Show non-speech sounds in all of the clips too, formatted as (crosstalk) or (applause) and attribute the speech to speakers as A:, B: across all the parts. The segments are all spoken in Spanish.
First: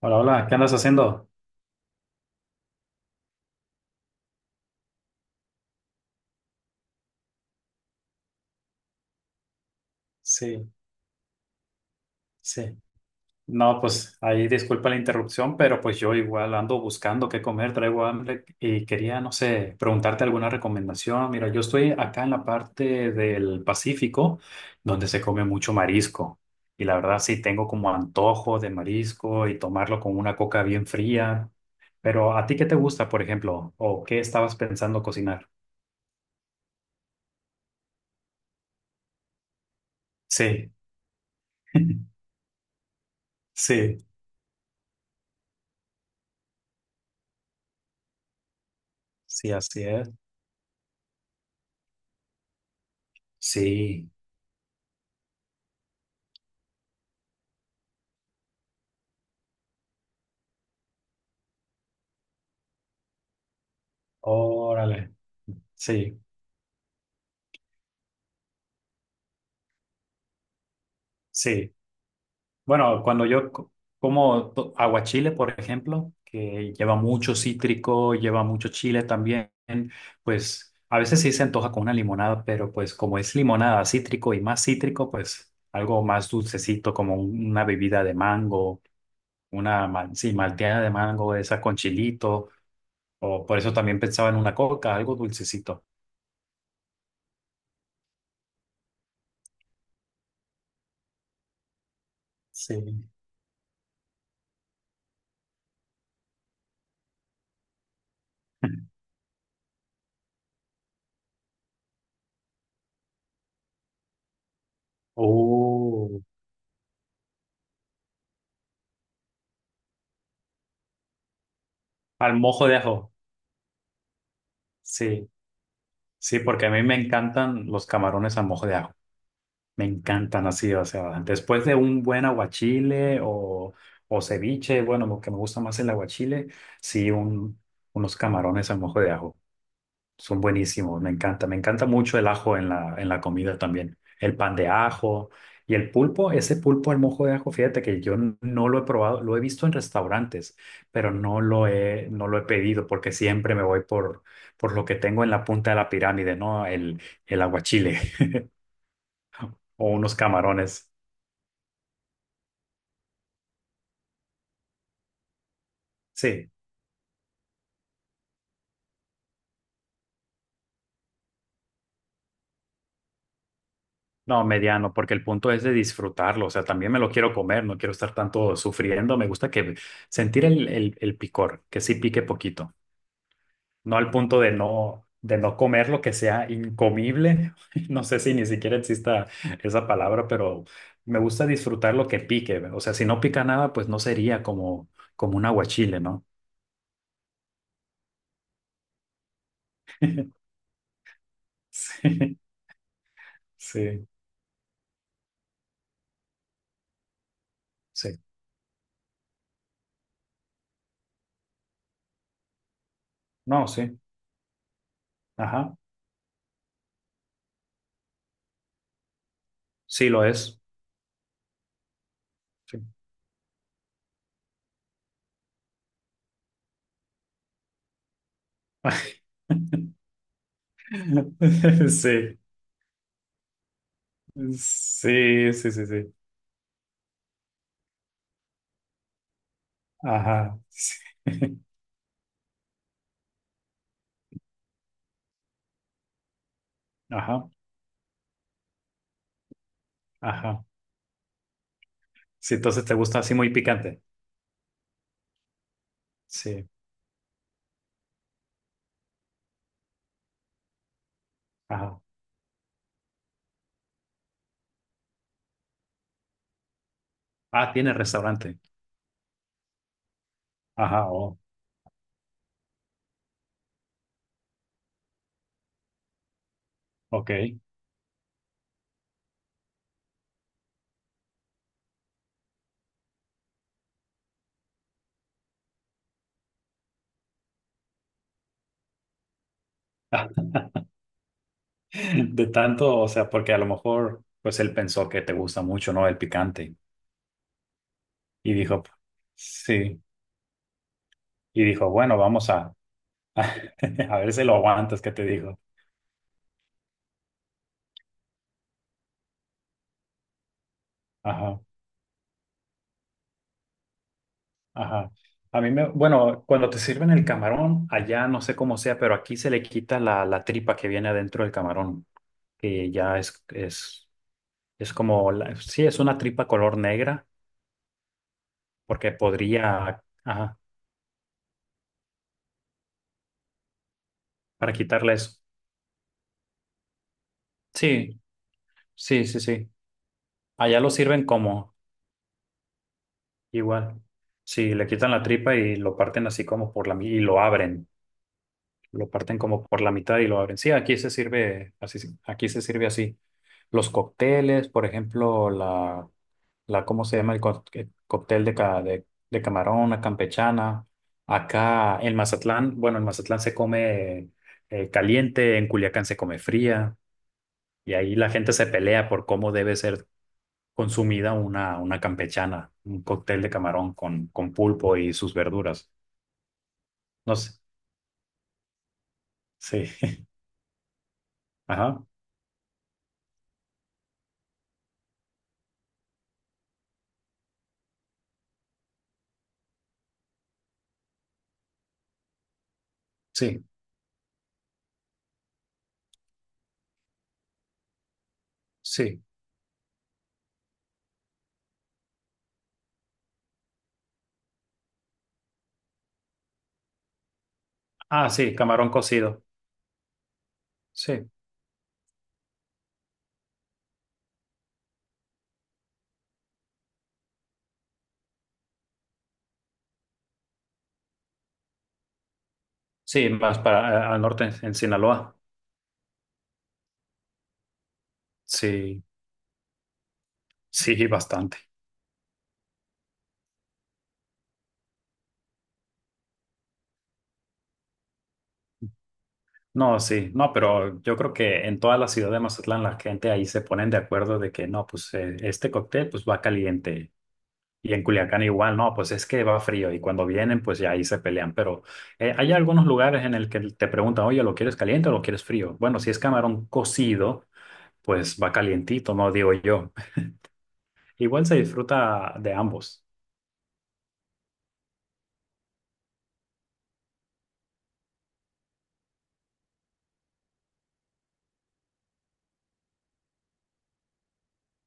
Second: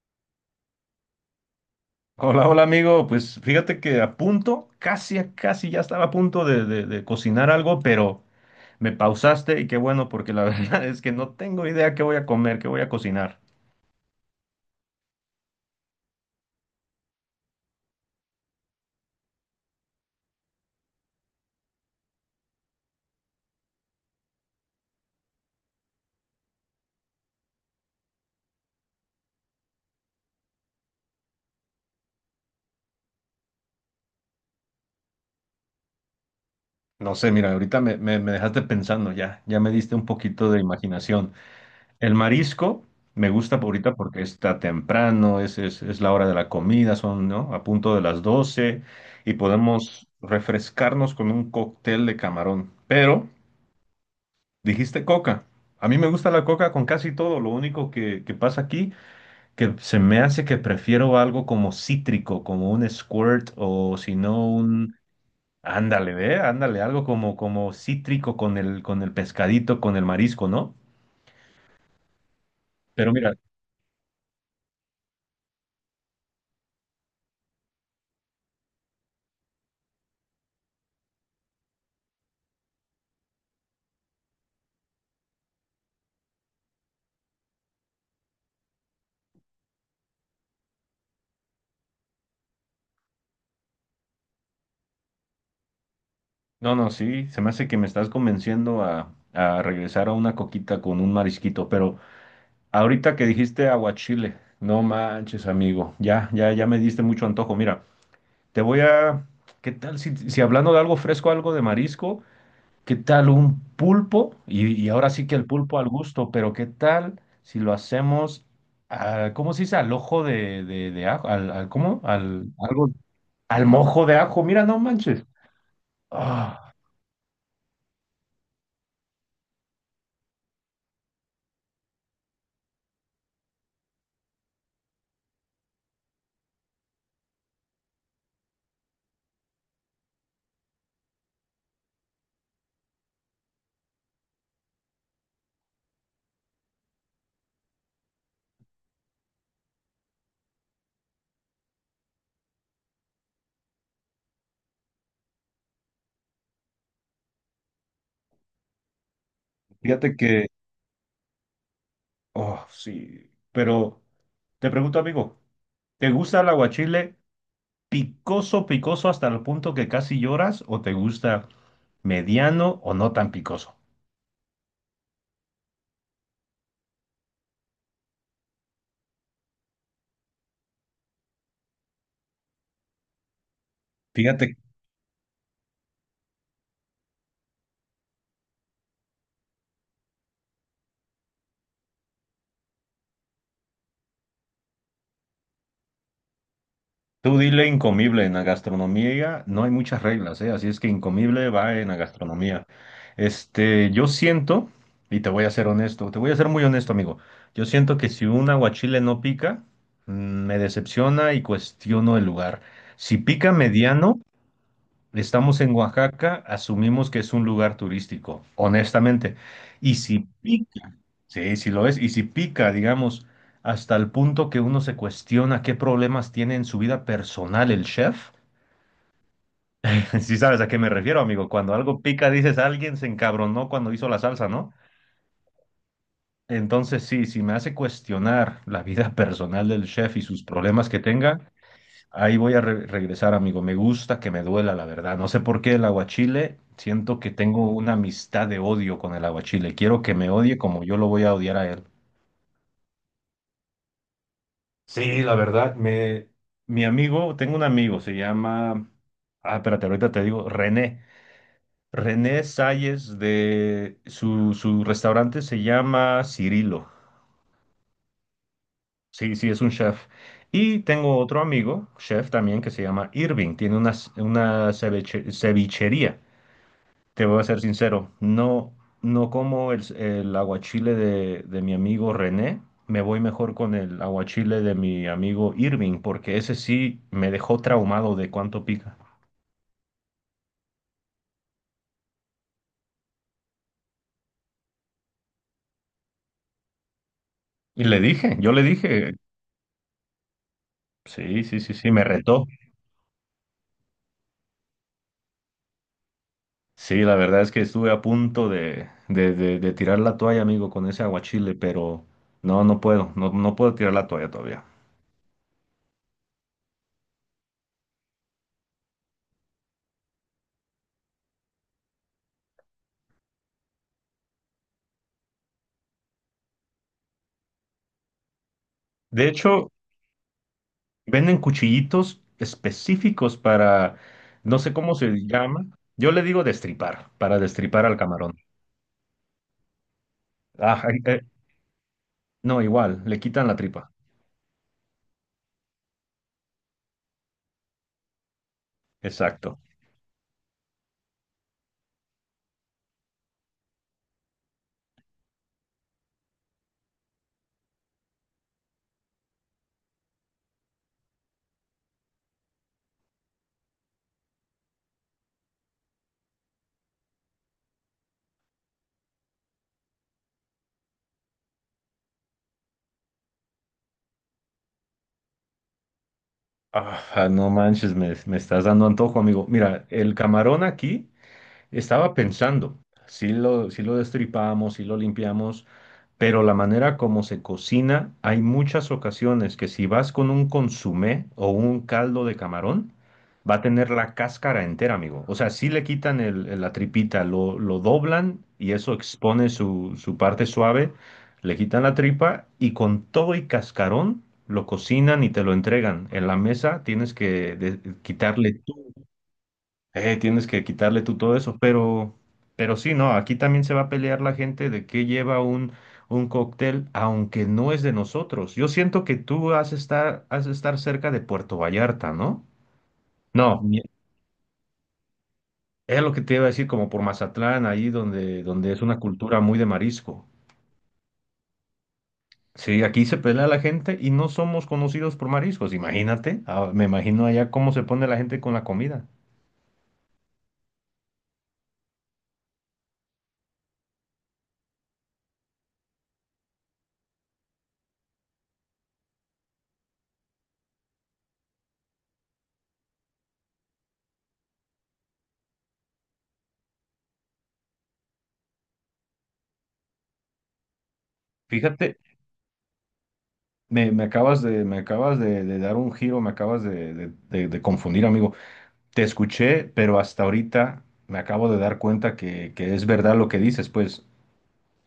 A: Hola, hola, ¿qué andas haciendo?
B: Hola, hola amigo. Pues fíjate que a punto, casi, a casi ya estaba a punto de cocinar algo, pero me pausaste y qué bueno, porque la (laughs)
A: Sí,
B: verdad es que no tengo idea qué voy a comer,
A: sí.
B: qué voy a cocinar.
A: No, pues ahí disculpa la interrupción, pero pues yo igual ando buscando qué comer, traigo hambre y quería, no sé, preguntarte alguna recomendación. Mira, yo estoy acá en la parte del Pacífico, donde se come mucho marisco. Y la verdad sí tengo como antojo de marisco y tomarlo con una coca bien fría. Pero ¿a ti qué te gusta, por ejemplo? ¿O qué estabas pensando cocinar?
B: No sé, mira, ahorita me dejaste pensando ya, ya me diste un poquito de
A: Sí,
B: imaginación. El
A: (laughs)
B: marisco me gusta por ahorita
A: sí,
B: porque está temprano, es la hora de la comida, son, ¿no? A punto de las 12 y
A: sí, así
B: podemos
A: es.
B: refrescarnos con un cóctel de camarón, pero…
A: Sí.
B: Dijiste coca. A mí me gusta la coca con casi todo. Lo único que pasa aquí, que se me hace que prefiero algo como cítrico, como un squirt o si no un…
A: Órale,
B: Ándale,
A: sí,
B: ve, ándale, algo como, como cítrico con el pescadito, con el marisco, ¿no?
A: sí. Bueno,
B: Pero
A: cuando
B: mira,
A: yo co- como to- aguachile, por ejemplo, que lleva mucho cítrico, lleva mucho chile también, pues a veces sí se antoja con una limonada, pero pues como es limonada cítrico y más cítrico, pues algo más dulcecito, como una bebida de mango, una malteada de mango, esa con chilito, o por eso también pensaba en una coca, algo dulcecito.
B: no, no, sí, se me hace que me estás convenciendo a regresar a una coquita con un marisquito, pero
A: Sí.
B: ahorita que dijiste aguachile, no manches, amigo, ya, ya, ya me diste mucho antojo, mira. Te voy
A: (laughs)
B: a… ¿Qué tal si hablando de algo fresco, algo de marisco? ¿Qué tal un pulpo? Y ahora sí que el pulpo al
A: Uh,
B: gusto, pero ¿qué tal si lo hacemos, a- ¿cómo se dice? Al ojo de ajo, al, al- ¿cómo?
A: Al
B: Al,
A: mojo de
B: algo,
A: ajo.
B: al mojo de ajo, mira, no manches.
A: Sí. Sí, porque a
B: Ah,
A: mí me encantan los camarones a mojo de ajo. Me encantan así, o sea, después de un buen aguachile o ceviche, bueno, lo que me gusta más el aguachile, sí, un, unos camarones a mojo de ajo. Son buenísimos, me encanta. Me encanta mucho el ajo en la comida también. El pan de ajo y el pulpo, ese pulpo al mojo de ajo, fíjate que yo no lo he probado, lo he visto en restaurantes, pero no lo he, no lo he pedido porque siempre me voy por lo que tengo en la punta de la pirámide, ¿no? El aguachile (laughs) o unos
B: fíjate que,
A: camarones.
B: oh, sí, pero te pregunto, amigo, ¿te gusta el
A: Sí,
B: aguachile picoso, picoso hasta el punto que casi lloras o te gusta mediano o no tan picoso?
A: no, mediano, porque el punto es de disfrutarlo, o sea, también me lo quiero comer, no quiero estar tanto sufriendo, me gusta que sentir el picor, que sí pique poquito. No al punto
B: Fíjate.
A: de no comer lo que sea incomible. (laughs) No sé si ni siquiera exista esa palabra, pero me gusta disfrutar lo que pique. O sea, si no pica nada, pues no sería como, como un aguachile, ¿no?
B: Tú dile incomible, en la gastronomía no hay muchas reglas, ¿eh? Así es que incomible va en la
A: (laughs)
B: gastronomía.
A: Sí,
B: Este, yo
A: sí,
B: siento, y te voy a ser honesto, te voy a ser muy honesto, amigo. Yo siento que
A: sí.
B: si un aguachile no pica, me decepciona y cuestiono el lugar. Si pica
A: No, sí.
B: mediano, estamos en
A: Ajá.
B: Oaxaca, asumimos que es un lugar turístico, honestamente. Y
A: Sí
B: si
A: lo es.
B: pica, sí, sí lo es, y si pica,
A: Sí.
B: digamos, hasta el punto que uno se cuestiona qué problemas tiene en su vida personal el chef.
A: (laughs)
B: (laughs) Sí sabes a qué me refiero, amigo. Cuando algo pica,
A: Sí,
B: dices, alguien se encabronó cuando hizo la salsa, ¿no?
A: sí, sí, sí, sí.
B: Entonces, sí, si me hace cuestionar la vida (laughs) personal del chef y sus
A: Ajá.
B: problemas
A: Sí.
B: que tenga.
A: (laughs)
B: Ahí voy a re- regresar, amigo. Me gusta que me duela, la verdad. No sé por qué el aguachile. Siento que
A: Ajá,
B: tengo una amistad de odio con el aguachile. Quiero que me odie
A: ajá.
B: como yo lo voy a odiar a él.
A: Sí, entonces te gusta así muy picante.
B: Sí, la verdad, me…
A: Sí,
B: Mi amigo, tengo un amigo, se llama… Ah, espérate, ahorita te digo, René.
A: ajá.
B: René Salles de… Su restaurante se llama Cirilo.
A: Ah, tiene restaurante.
B: Sí, sí, es un chef. Y
A: Ajá,
B: tengo
A: oh,
B: otro amigo, chef también, que se llama Irving. Tiene una ceviche- cevichería. Te voy a ser
A: ok.
B: sincero, no, no como el aguachile de mi amigo René, me voy mejor con el aguachile de mi amigo Irving, porque ese sí me dejó traumado de cuánto pica.
A: (laughs) De tanto, o sea, porque a lo mejor, pues él pensó que te gusta mucho, ¿no? El picante.
B: Y le dije, yo
A: Y
B: le
A: dijo,
B: dije,
A: sí.
B: sí, sí,
A: Y
B: sí, sí,
A: dijo,
B: me
A: bueno,
B: retó.
A: vamos a, (laughs) a ver si lo aguantas, ¿qué te digo?
B: Sí, la verdad es que estuve a punto de tirar la toalla, amigo, con ese aguachile,
A: Ajá,
B: pero no, no puedo, no, no puedo tirar la toalla todavía.
A: ajá. A mí me, bueno, cuando te sirven el camarón, allá no sé cómo sea, pero aquí se le quita la tripa que viene adentro del camarón, que ya es como, es una tripa color negra, porque
B: De hecho,
A: podría, ajá,
B: venden cuchillitos específicos para, no sé
A: para
B: cómo se
A: quitarle eso.
B: llama. Yo le digo destripar, para destripar al
A: Sí.
B: camarón.
A: Sí, sí, sí. Allá
B: Ah,
A: lo
B: ay,
A: sirven como
B: no, igual, le quitan la tripa.
A: igual. Sí, le quitan la tripa y lo parten así como por y lo abren. Lo parten
B: Exacto.
A: como por la mitad y lo abren. Sí, aquí se sirve así. Sí, aquí se sirve así. Los cócteles, por ejemplo, la, ¿cómo se llama el cóctel de, de camarón, la campechana? Acá en Mazatlán, bueno, en Mazatlán se come caliente, en Culiacán se come fría. Y ahí la gente se pelea por cómo debe ser consumida una campechana, un cóctel de camarón con pulpo y sus verduras.
B: Ah,
A: No
B: no
A: sé.
B: manches, me estás dando antojo, amigo.
A: Sí.
B: Mira, el
A: (laughs)
B: camarón aquí…
A: Ajá.
B: Estaba pensando, si lo destripamos, si lo limpiamos, pero la manera como se cocina, hay muchas ocasiones que si vas con un consomé o un caldo de camarón, va a
A: Sí.
B: tener la cáscara entera, amigo. O sea, si le quitan el- la tripita, lo doblan y eso
A: Sí.
B: expone su, su parte suave, le quitan la tripa y con todo y cascarón lo cocinan y te lo entregan. En la mesa tienes que de-
A: Ah, sí,
B: quitarle
A: camarón cocido.
B: tienes que quitarle tú
A: Sí.
B: todo eso, pero sí, no, aquí también se va a pelear la gente de qué lleva un cóctel, aunque no es de nosotros. Yo siento que tú has de estar cerca de Puerto Vallarta, ¿no?
A: Sí, más
B: No, bien.
A: para al norte, en Sinaloa.
B: Es lo que te iba a decir, como por Mazatlán, ahí donde, donde es una
A: Sí.
B: cultura muy de marisco.
A: Sí, bastante.
B: Sí, aquí se pelea la gente y no somos conocidos por mariscos, imagínate, ah, me imagino allá cómo se pone la gente con la comida.
A: No, sí. No, pero yo creo que en toda la ciudad de Mazatlán la gente ahí se ponen de acuerdo de que no, pues este cóctel pues va caliente. Y en Culiacán igual, no, pues es que va frío y cuando vienen, pues ya ahí se pelean. Pero hay algunos lugares en el que te preguntan, oye, ¿lo quieres caliente o lo quieres frío? Bueno, si es camarón cocido, pues va calientito, no digo yo. (laughs) Igual se
B: Fíjate,
A: disfruta de ambos.
B: me acabas de dar un giro, me acabas de confundir, amigo. Te escuché, pero hasta ahorita me acabo de dar cuenta que es verdad lo que dices. Pues,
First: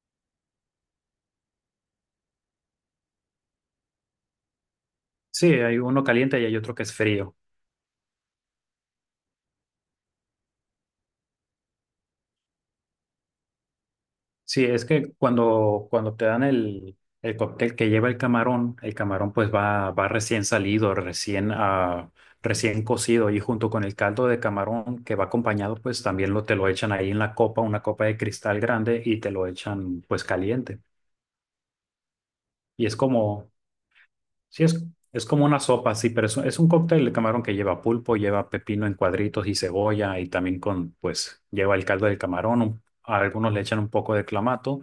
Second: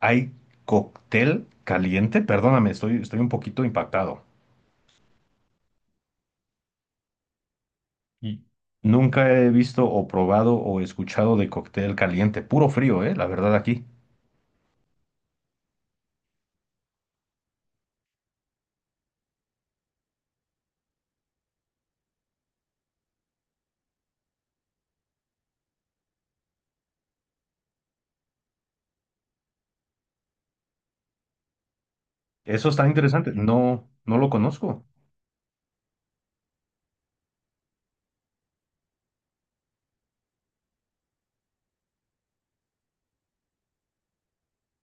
B: ¿hay cóctel caliente? Perdóname, estoy, estoy un poquito impactado.
A: Sí, hay uno caliente y hay otro que es frío.
B: Y nunca he visto o probado o escuchado de cóctel caliente, puro frío, ¿eh? La verdad aquí.
A: Sí, es que cuando, cuando te dan el cóctel que lleva el camarón pues va, va recién salido, recién cocido y junto con el caldo de camarón que va acompañado pues también lo, te lo echan ahí en la copa, una copa de cristal grande y te lo echan pues caliente.
B: Eso está
A: Y es
B: interesante.
A: como,
B: No, no lo
A: sí,
B: conozco.
A: es como una sopa, sí, pero es, es un cóctel de camarón que lleva pulpo, lleva pepino en cuadritos y cebolla y también con pues lleva el caldo del camarón, a algunos le echan un poco de clamato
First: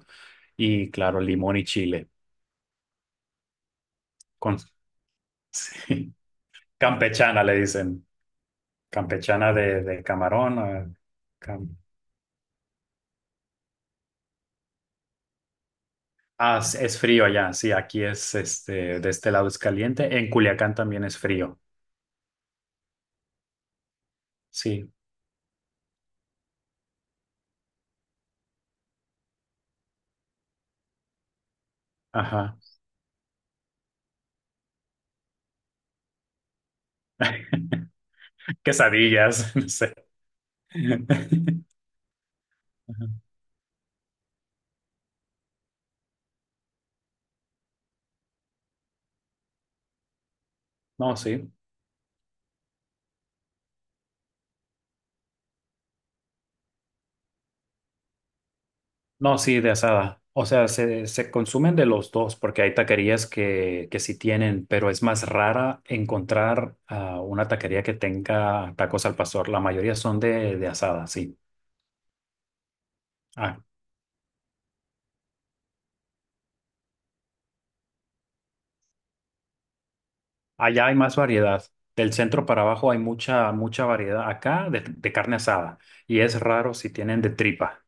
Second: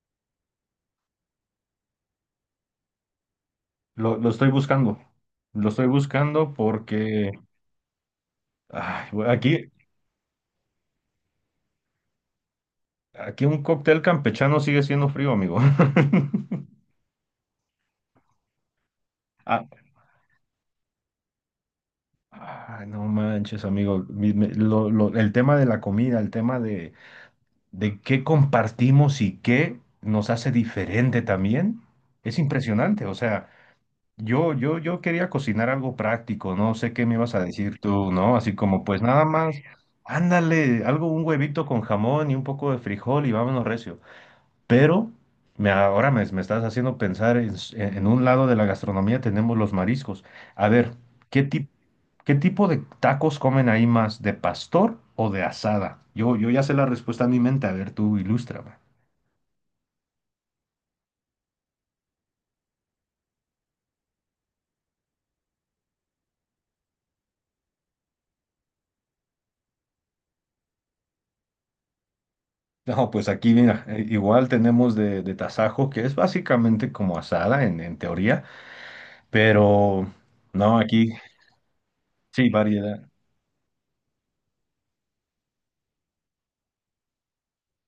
A: y claro, limón y chile.
B: Lo estoy
A: Con,
B: buscando.
A: (laughs)
B: Lo estoy
A: sí.
B: buscando porque
A: Campechana le dicen.
B: ay, güey,
A: Campechana
B: aquí,
A: de camarón. Cam-
B: aquí un cóctel campechano sigue siendo frío, amigo.
A: Ah,
B: (laughs)
A: es frío allá. Sí, aquí es este, de este lado es
B: Ah,
A: caliente. En Culiacán también es frío.
B: ay, no manches, amigo. Mi- me-
A: Sí,
B: lo- el tema de la comida, el tema de qué compartimos y qué nos hace diferente también, es
A: ajá.
B: impresionante. O sea, yo quería cocinar algo práctico, no sé qué me ibas a decir
A: (laughs)
B: tú, ¿no? Así como, pues nada
A: Quesadillas, (laughs)
B: más,
A: no sé.
B: ándale, algo, un huevito con jamón y un poco de
A: Ajá.
B: frijol y vámonos recio. Pero me, ahora me estás haciendo pensar en, s- en un lado de la gastronomía tenemos los mariscos. A ver,
A: No,
B: ¿qué
A: sí.
B: ti- qué tipo de tacos comen ahí más? ¿De pastor o de asada? Yo ya sé la respuesta en mi mente. A ver, tú ilústrame.
A: No, sí, de asada. O sea, se consumen de los dos porque hay taquerías que sí tienen, pero es más rara encontrar una taquería que tenga tacos al pastor. La mayoría son de asada, sí.
B: No, pues aquí
A: Ah,
B: mira, igual tenemos de tasajo, que es básicamente como asada en teoría, pero no,
A: allá hay
B: aquí
A: más variedad. Del centro
B: sí,
A: para abajo hay
B: variedad.
A: mucha, mucha variedad. Acá de carne asada. Y es raro si tienen de tripa.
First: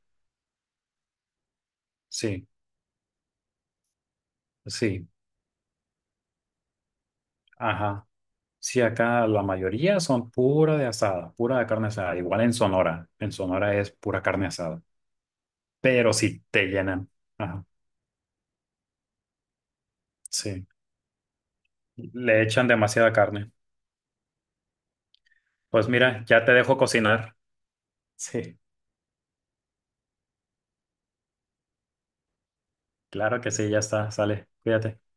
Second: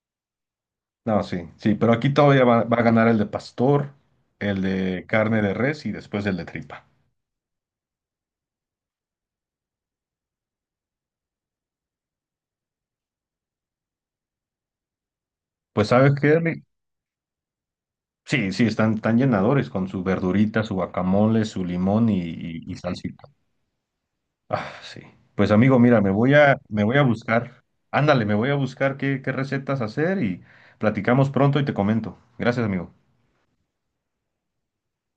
B: No, sí, sí, pero aquí todavía
A: Sí,
B: va, va a ganar el de pastor, el de
A: sí,
B: carne de res y después el de tripa.
A: ajá. Sí, acá la mayoría son pura de asada, pura de carne asada. Igual en Sonora. En Sonora es pura carne asada.
B: Pues ¿sabes
A: Pero
B: qué,
A: sí
B: Rick?
A: te llenan. Ajá,
B: Sí, sí, están tan llenadores con su verdurita,
A: sí.
B: su guacamole, su limón y,
A: Le
B: y-
A: echan
B: y
A: demasiada
B: salsita.
A: carne.
B: Ah, sí. Pues amigo,
A: Pues
B: mira, me
A: mira,
B: voy
A: ya te
B: a,
A: dejo
B: me voy a
A: cocinar.
B: buscar. Ándale, me voy a
A: Sí,
B: buscar qué, qué recetas hacer y platicamos pronto y te comento. Gracias, amigo.
A: claro que sí, ya está. Sale, cuídate.